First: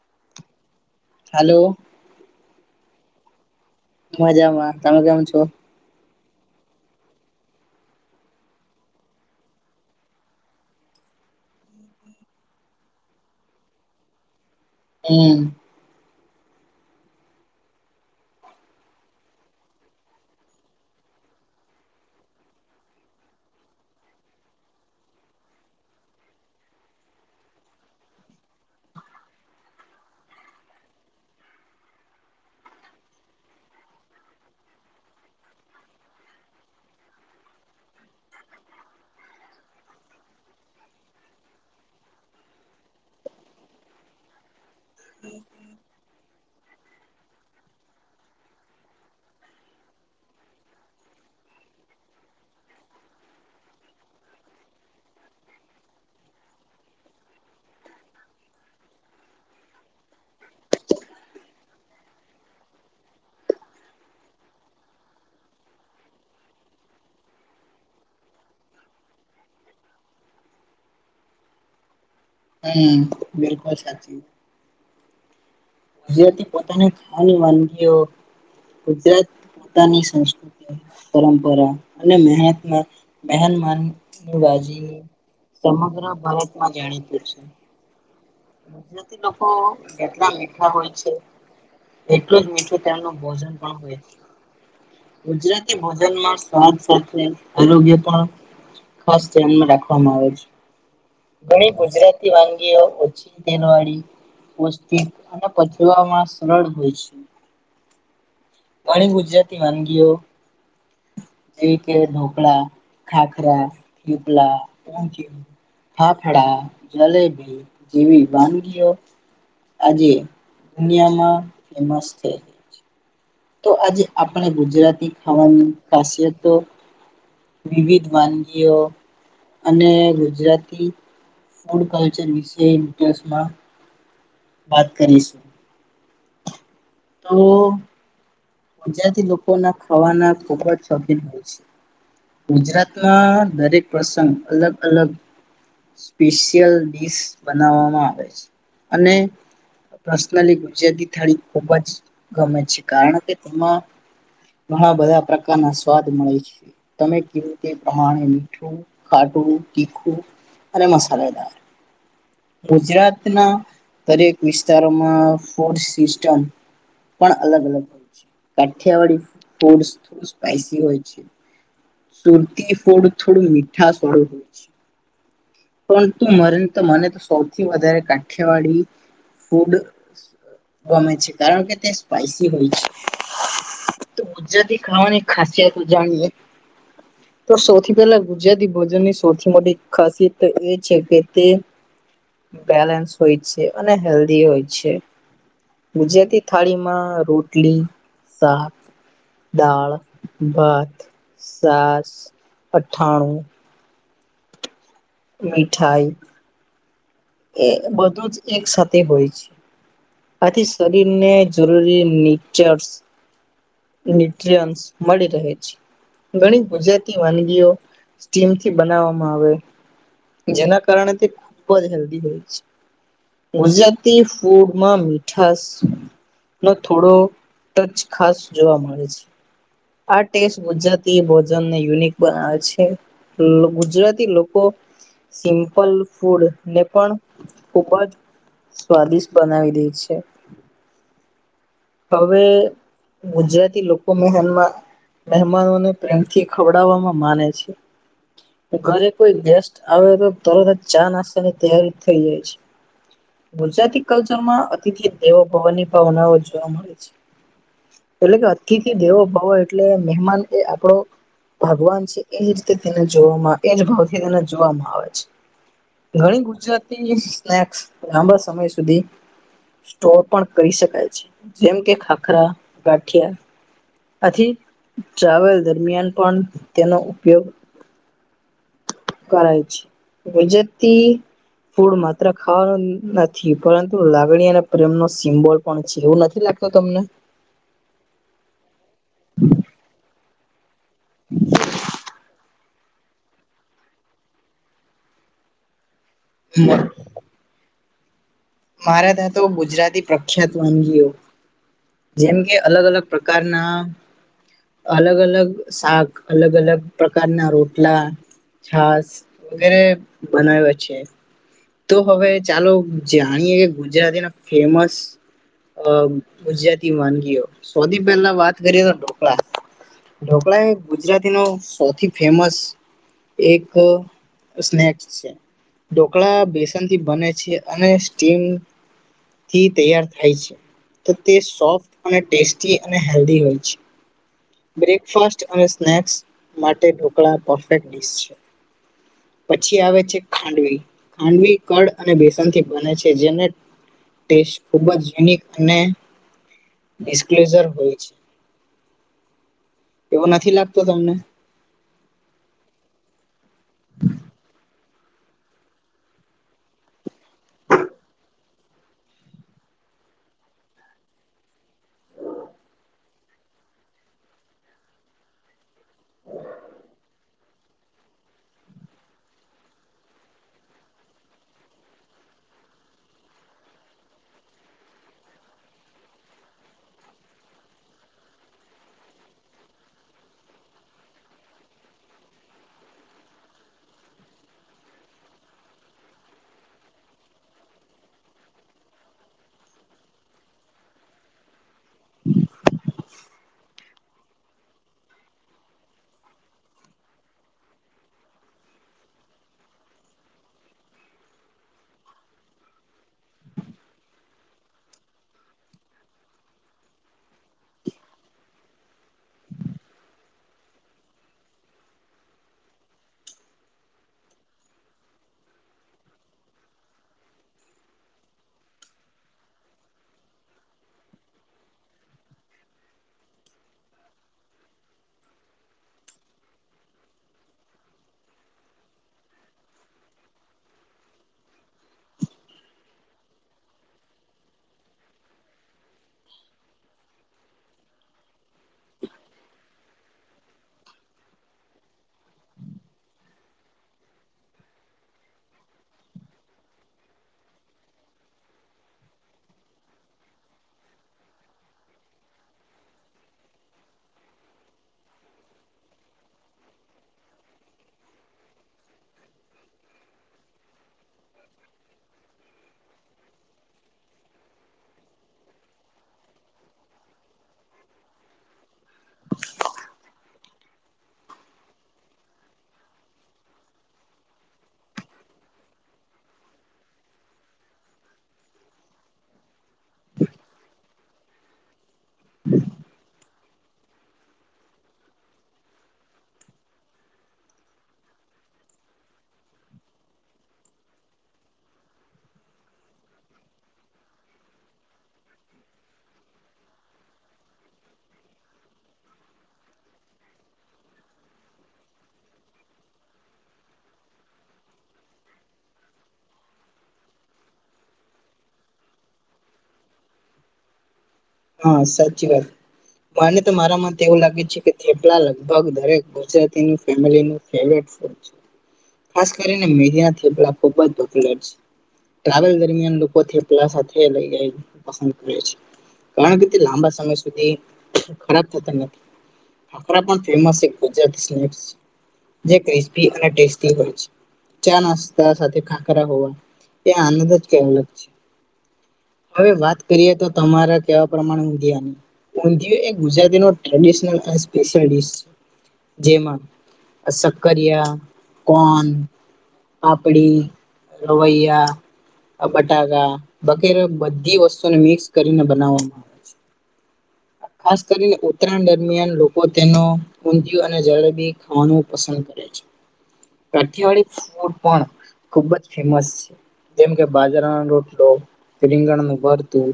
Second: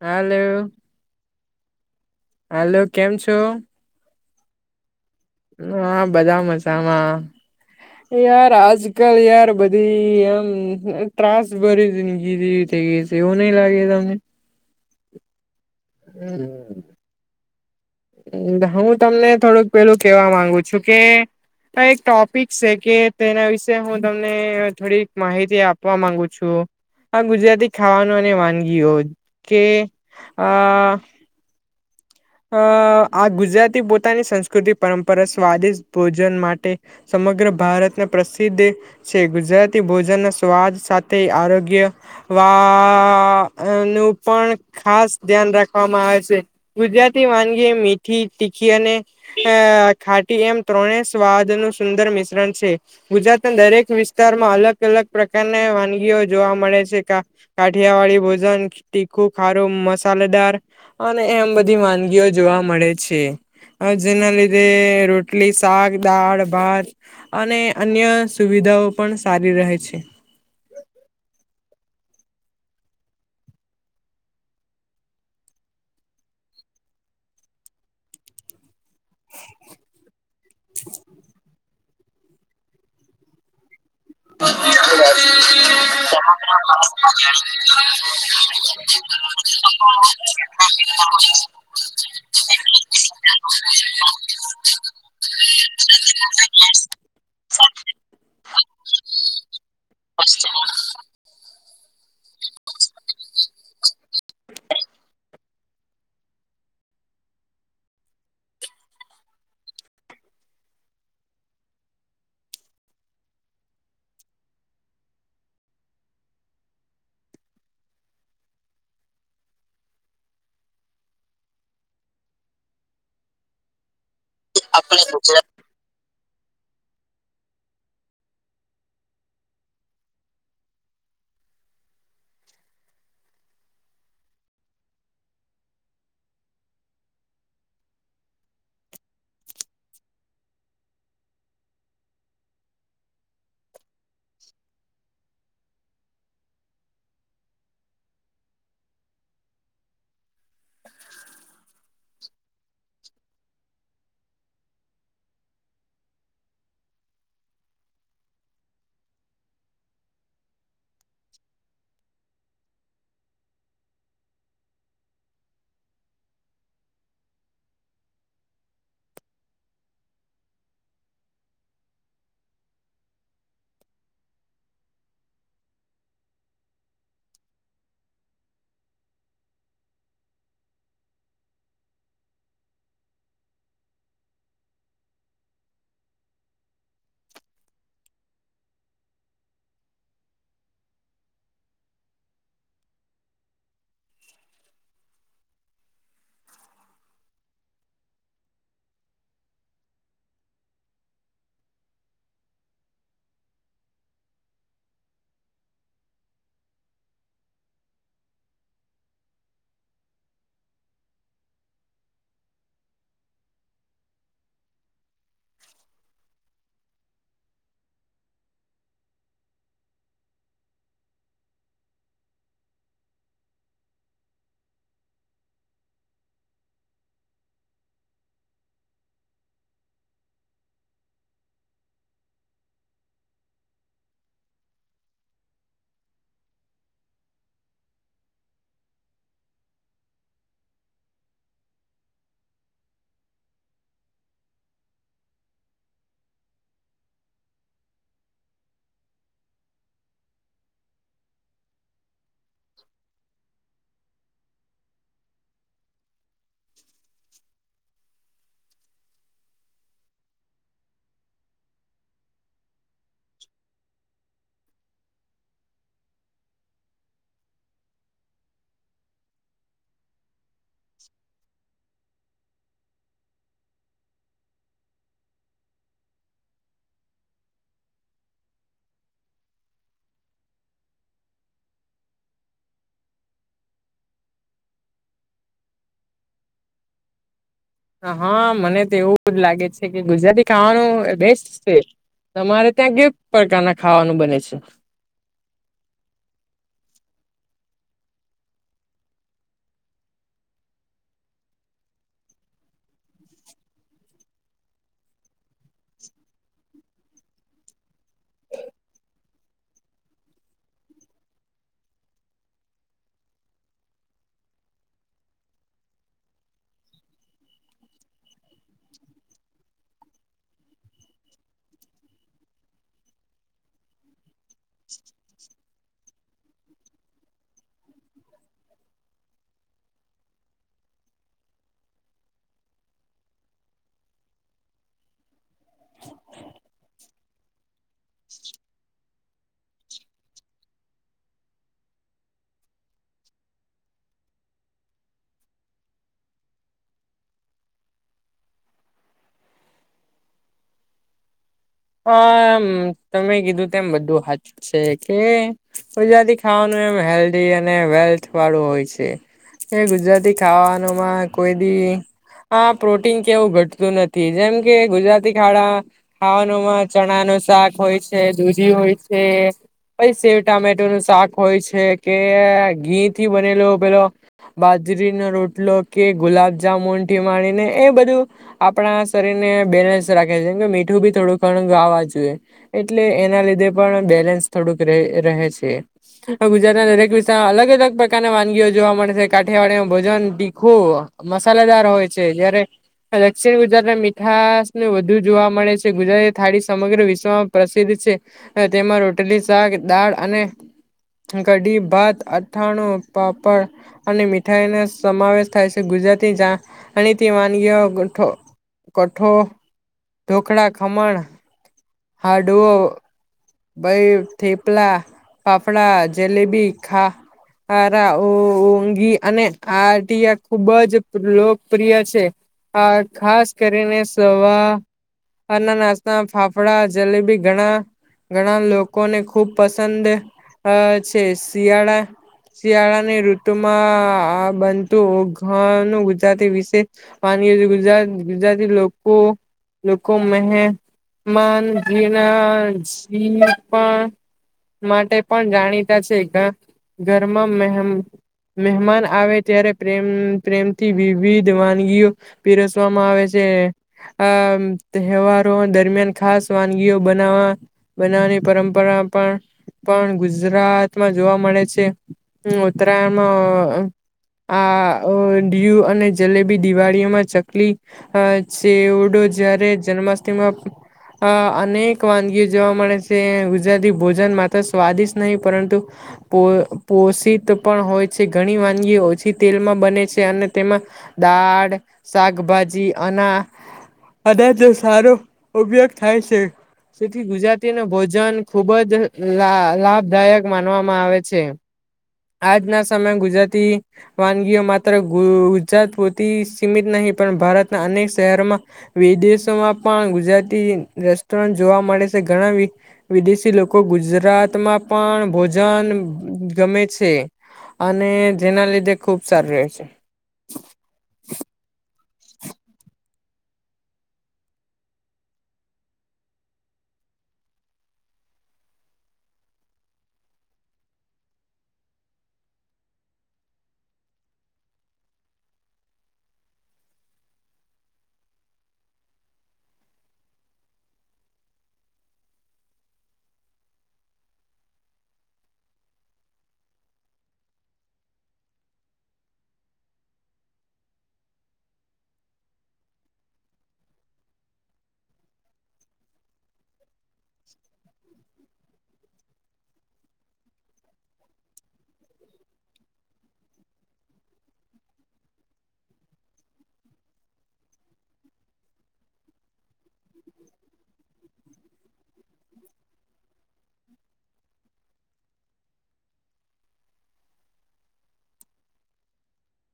હાલો. Hello. Hello, કેમ છો? મજામાં. તમે કેમ છો? હા બધા મજામાં. યાર આજકાલ યાર બધી એમ ત્રાસ ભરી જિંદગી જેવી થઈ ગઈ. તેવું નહીં લાગે તમને? હમ. હમ. હું તમને થોડુંક પેલું કેવા માંગુ છું કે આ એક ટોપિક છે કે તેના વિશે હું તમને થોડીક માહિતી આપવા માંગુ છું. આ ગુજરાતી ખાવાનો ને વાનગીઓ કે આ અ આ ગુજરાતી પોતાની સંસ્કૃતિ પરંપરા સ્વાદિષ્ટ ભોજન માટે સમગ્ર ભારતને પ્રસિદ્ધ છે. ગુજરાતી ભોજનના સ્વાદ સાથે આરોગ્ય વા નું પણ ખાસ ધ્યાન રાખવામાં આવે છે. ગુજરાતી વાનગી મીઠી, તીખી અને અ ખાટી એમ ત્રણે સ્વાદનું સુંદર મિશ્રણ છે. ગુજરાતના દરેક વિસ્તારમાં અલગ અલગ પ્રકારની વાનગીઓ જોવા મળે છે. કા કાઠિયાવાળી ભોજન, તીખું, ખારું, મસાલેદાર અને એમ બધી વાનગી જોવા મળે છે. અ જેના લીધે રોટલી, શાક, દાળ, ભાત. અને અન્ય સુવિધાઓ પણ સારી રહે છે. હમ બિલકુલ સાચી વાત. જેથી પોતાની ખાવાની વાનગીઓ ગુજરાત પોતાની સંસ્કૃતિ, પરંપરા અને મહેતમાં મેહન માન બાજીનું સમગ્ર ભારતમાં જાણીતું છે. ગુજરાતી લોકો જેટલા મીઠા હોય છે [inaudible] એટલું જ મીઠું તેમનું ભોજન પણ હોય છે. ગુજરાતી ભોજનમાં સ્વાદ સાથે આરોગ્ય પણ ખાસ ધ્યાનમાં રાખવામાં આવે છે. ઘણી ગુજરાતી વાનગીઓ ઓછી તેલવાળી, પૌષ્ટિક અને પચવામાં સરળ હોય છે. ઘણી ગુજરાતી વાનગીઓ જેવી કે ઢોકળા, ખાખરા, થેપલા, ઊંધિયું. ફાફડા, જલેબી જેવી વાનગીઓ આજે દુનિયામાં ફેમસ છે. ગઈ તો આજે આપણે ગુજરાતી આપણે ખાવાની ખાસિયતો વિવિધ વાનગીઓ અને ગુજરાતી ફૂડ કલ્ચર વિશે ઇન્ટસમાં વાત કરીશું. તો ગુજરાતી લોકો ના ખાવાના ખૂબ જ શોખીન હોય છે. ગુજરાતમાં દરેક પ્રસંગ અલગ અલગ સ્પેશિયલ ડિશ બનાવવામાં આવે છે. અને પર્સનલી ગુજરાતી થાળી ખૂબ જ ગમે છે. કારણ કે તેમાં ઘણા બધા પ્રકારના સ્વાદ મળે છે. તમે કયો તે પ્રમાણે મીઠું ખાટું, તીખું અને મસાલેદાર. ગુજરાતના દરેક વિસ્તારોમાં ફૂડ સિસ્ટમ પણ અલગ અલગ હોય છે. કાઠિયાવાળી ફૂડ સ્પેયસી હોય છે. સુર્તી ફુડ થોડું મીઠાશ વાળુ હોય છે. પરંતુ મરણ તો મને તો સૌથી વધારે કાઠિયાવાળી ફૂડ ગમે છે, કારણ કે તે સ્પાઈસી હોય છે. તો ગુજરાતી ખાવાની ખાસિયતું જાણીએ. તો સૌથી પહેલા ગુજરાતી ભોજનની સૌથી મોટી ખાસિયત. તો એ છે કે તે. બેલેન્સ હોય છે અને હેલ્દી હોય છે. ગુજરાતી થાળી માં રોટલી શાક. દાળ ભાત સાસ અથાણું. મીઠાઈ. એ બધું જ એક સાથે હોય છે. આથી શરીરને જરૂરી નીચર્સ. ન્યુટયન્સ મળી રહે છે. ઘણી ગુજરાતી વાનગીઓ સ્ટીમથી બનાવવામાં આવે. જેના કારણે તે ખૂબ જ હેલ્ધી હોય છે. ગુજરાતી ફૂડમાં મીઠાસ. નો થોડો ટચ ખાસ જોવા મળે છે. આ ટેસ્ટ ગુજરાતી ભોજનને યુનિક બનાવે છે. ગુજરાતી લોકો. સિમ્પલ ફૂડ ને પણ ખૂબ જ. સ્વાદિષ્ટ બનાવી દે છે. હવે ગુજરાતી લોકો મહેનમાં. મહેમાનોને પ્રેમથી ખવડાવવામાં માને છે. ઘરે કોઈ ગેસ્ટ આવે તો તરત જ ચા નાસ્તાની તૈયારી થઇ જાય છે. ગુજરાતી કલ્ચર માં અતિથિ દેવો ભવનની ભાવનાઓ. અમારે છે. એટલે કે અતીથી દેવો ભવ એટલે મહેમાન એ આપડો. ભગવાન છે એજ રીતે તેને જોવામાં આવે એજ ભાવ થી તેને જોવામાં આવે છે. ઘણી ગુજરાતી સ્નેક્સ લાંબા સમય સુધી. સ્ટોર પણ કરી શકાય છે જેમ કે ખાખરા ગાઠિયા. આથી ટ્રાવેલ દરમિયાન પણ તેનો ઉપયોગ. કરાય છે વજેતિ. ફૂડ માત્ર ખાવાનું નથી પરંતુ લાગણી અને પ્રેમ નો સિમ્બોલ પણ છે એવું નથી લાગત. તો તમને. હા મને તો એવું જ લાગે છે કે ગુજરાતી ખાવાનું બેસ્ટ છે. તમારે ત્યાં ગિવ પ્રકારના ખાવાનું બને છે. [unintelligible] મારા ત્યાં તો ગુજરાતી પ્રખ્યાત વાનગીઓ. જેમ કે અલગ અલગ પ્રકારના. અલગ અલગ શાક અલગ અલગ પ્રકારના રોટલા. છાસ વગેરે બનાવે છે. તો હવે ચાલો જાણીએે કે ગુજરાતી ના ફેમસ. અ ગુજરાતી વાનગીઓ સૌથી પહેલા વાત કરીએ તો ઢોકળા. ઢોકળા એ ગુજરાતી નો સૌથી ફેમસ. એક સ્નેક્સ છે. ઢોકળા બેસનથી બને છે અને સ્ટીમ થી તૈયાર થાય છે. તો તે સોફ્ટ અને ટેસ્ટી અને હેલ્ધી હોય છે. બ્રેકફાસ્ટ અને સ્નેક્સ માટે ઢોકળા પરફેક્ટ ડિશ છે. પછી આવે છે ખાંડવી ખાંડવી કળ અને બેસનથી બને છે જેને. ટેસ્ટ ખૂબ જ યુનિક અને એક્સ્ક્યુઝર હોય છે. એવુ નથી લાગતું તમને. હમ તમે કીધું તેમ બધું હાચૂ છે કે. ગુજરાતી ખાવાનું એમ હેલ્ધી અને વેલ્થ વાળું હોય છે. એ ગુજરાતી ખાવાનું માં કોઈ દી આ પ્રોટીન કેવું ઘટતું નથી જેમ કે ગુજરાતી ખાડા હા. નો માં ચણા નું શાક હોય છે દૂધી હોય છે. પાઇ શેવ ટામેટો નું શાક હોય છે કે ઘી થી બનેલો પેલો બાજરીનો રોટલો કે ગુલાબજામુન થી માડીને એ બધું આપણા શરીર ને બેલેન્સ રાખે છે કે મીઠું બી થોડુંક પણ [unintelligible] જોઈએ એટલે એના લીધે પણ બેલેન્સ થોડુંક રહે રહે છે. ઓ ગુજરાત ના દરેક વિસ્તમાં અલગ અલગ પ્રકારના વાનગીઓ જોવા મળે છે કાઠિયાવાડીયામાં ભોજન તીખું મસાલેદાર હોય છે જયારે દક્ષિણ ગુજરાત ના મીઠાસ નું વધુ જોવા મળે છે ગુજરાત થાળી સમગ્ર વિશ્વમાં પ્રસિદ્ધ છે તેમાં રોટલી શાક દાળ અને કાઢી ભત અઠાણું પાપડ અને મીઠાઈ ને સમાવેશ થાય છે ગુજરાતી જા જાણીતી વાનગી ઓ ગોઠો કઠો ઢોકળા ખમણ [unintelligible] બહી થેપલા ફાફડા જલેબી ખા આર ઓ ઓંગી અને આટીયા ખુબ જ લોકપ્રિય છે. ખા ખાસ કરીને સવા સવાર ન નાસ્તા માં ફાફડા જલેબી ઘણા ઘણા લોકોને ખુબ પસંદ આ છે શિયાળા શિયાળાની ઋતુમાં આ બનતું ઘું ગુજરાતી વિશે પાની ગુજરાત ગુજરાત તી લોકો લોકો મહે માન ઘીણા [unintelligible] પણ માટે પણ જાણીતા છે ઘ ઘર માં મહેમા મહેમાન આવે ત્યારે પ્રમ પ્રેમથી વિવિધ વાનગીઓ પીરસવામાં આવે છે. આમ તહેવારો દરમિયાન ખાસ વાનગીઓ બનાવા બનાવાની પરંપરા પણ પણ ગુજરાતમાં જોવા મળે છે. હુ ઉતરાયણ માં આ આ [unintelligible] અને જલેબી દિવાળીમાં ચકલી અ ચેવુડો જારે જન્માષ્ટમીમાં આ અનેક વાનગીઓ જોવા મળે છે ગુજરાતી ભોજન માત્ર સ્વાદિશ નહી પરંતુ પો પોષિત પણ હોય છે ઘણી વાનગી ઓછી તેલમાં બને છે અને તેમાં દાળ શાકભાજી અના બદાચ સારો ઉપયોગ થાય છે. થી ગુજરાતી નો ભોજન ખુબ જ લ લાભદાયક માનવામાં આવે છે. આજ ના સમય ગુજરાતી વાનગીઓ માત્ર ગુ ગુજરાત પૂરતી સીમિત નહી પણ ભારતના અનેક શહેરોમાં વિદેશોમાં પણ ગુજરાતી રેસ્ટોરન્ટ જોવા મળે છે ઘણા વિ વિદેશી લોકો ગુજરાતમાં પણ ભોજન ગમે છે. છે અને જેના લીધે ખુબ સારું રહે છે. હા સાચી વાત. મને તો મારા માટે એવું લાગે છે કેપલા લગભગ દરેક ગુજરાતી ફેમલી નું ફેવરેટ છે. ખાસ કરીને [unintelligible] થેપલા ખૂબ જ દુખલર છે. ટ્રાવેલ દરમિયાન લોકો થેપલા સાથે લઇ જાય પસંદ કરે છે. કારણ કે તે લાંબા સમય સુધી ખરાબ થતા નથી. ભખરા પણ ફેમસ એક ગુજરાતી [unintelligible] ક્રિસ્પી અને ટેસ્ટી હોય છે. ચા નાસ્તા સાથે ખાખરા હોવા એ આનંદ જ કંઈક અલગ છે. હવે વાત કરીએ તો તમારા કેવા પ્રમાણે ઊંધીયાની. ઊંધિયું એ ગુજરાતીનો ટ્રેડિશનલ અને સ્પેશિયલ ડિશ છે. જેમાં શક્કરિયા, કોન. પાપડી, રવૈયા. અ બટાકા વગેરે બધી વસ્તુને મિક્સ કરીને બનાવવામાં આવે છે. ખાસ કરીને ઉત્તરાયણ દરમિયાન લોકો તેનો ઊંધિયું અને જલેબી ખાવાનું પસંદ કરે છે. કાઠીયાવાડી ફૂડ પણ ખુબ જ ફેમસ છે. જેમ કે બાજરાનો રોટલો, રીંગણનું ભરથું,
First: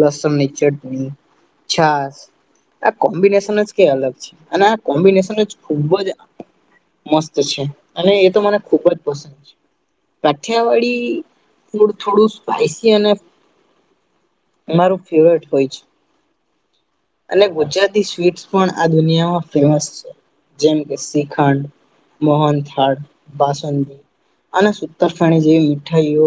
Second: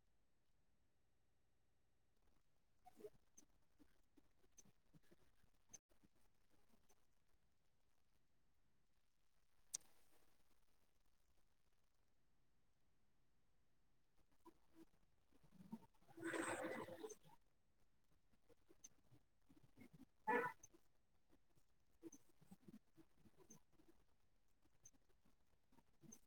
લસ ન ચટણી, છાસ આ કોમ્બિનેશન જ કે અલગ અને આ કોમ્બિનેશન જ ખુબ જ મસ્ત છે. અને એ તો મને ખુબ જ પસંદ છે. કાઠિયાવાળી ફૂડ થોડું સ્પાઈસી અને મારું ફેવરેટ હોય છે. અને ગુજરાતી સ્વીટ્ પણ આ દુનિયામાં ફેમસ છે. જેમ કે શ્રીખંડ મોહનથાળ, બાસુંદી અને સુતરફેણી જેવી મીઠાઈઓ.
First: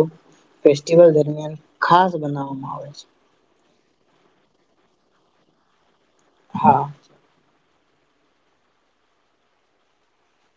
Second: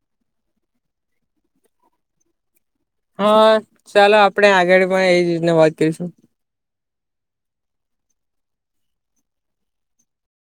ફેસ્ટિવલ દરમિયાન ખાસ બનાવવામાં આવે છે. હા ચાલો આપણેે આગળ પણ એ જ રીતના વાત કરીશું. હા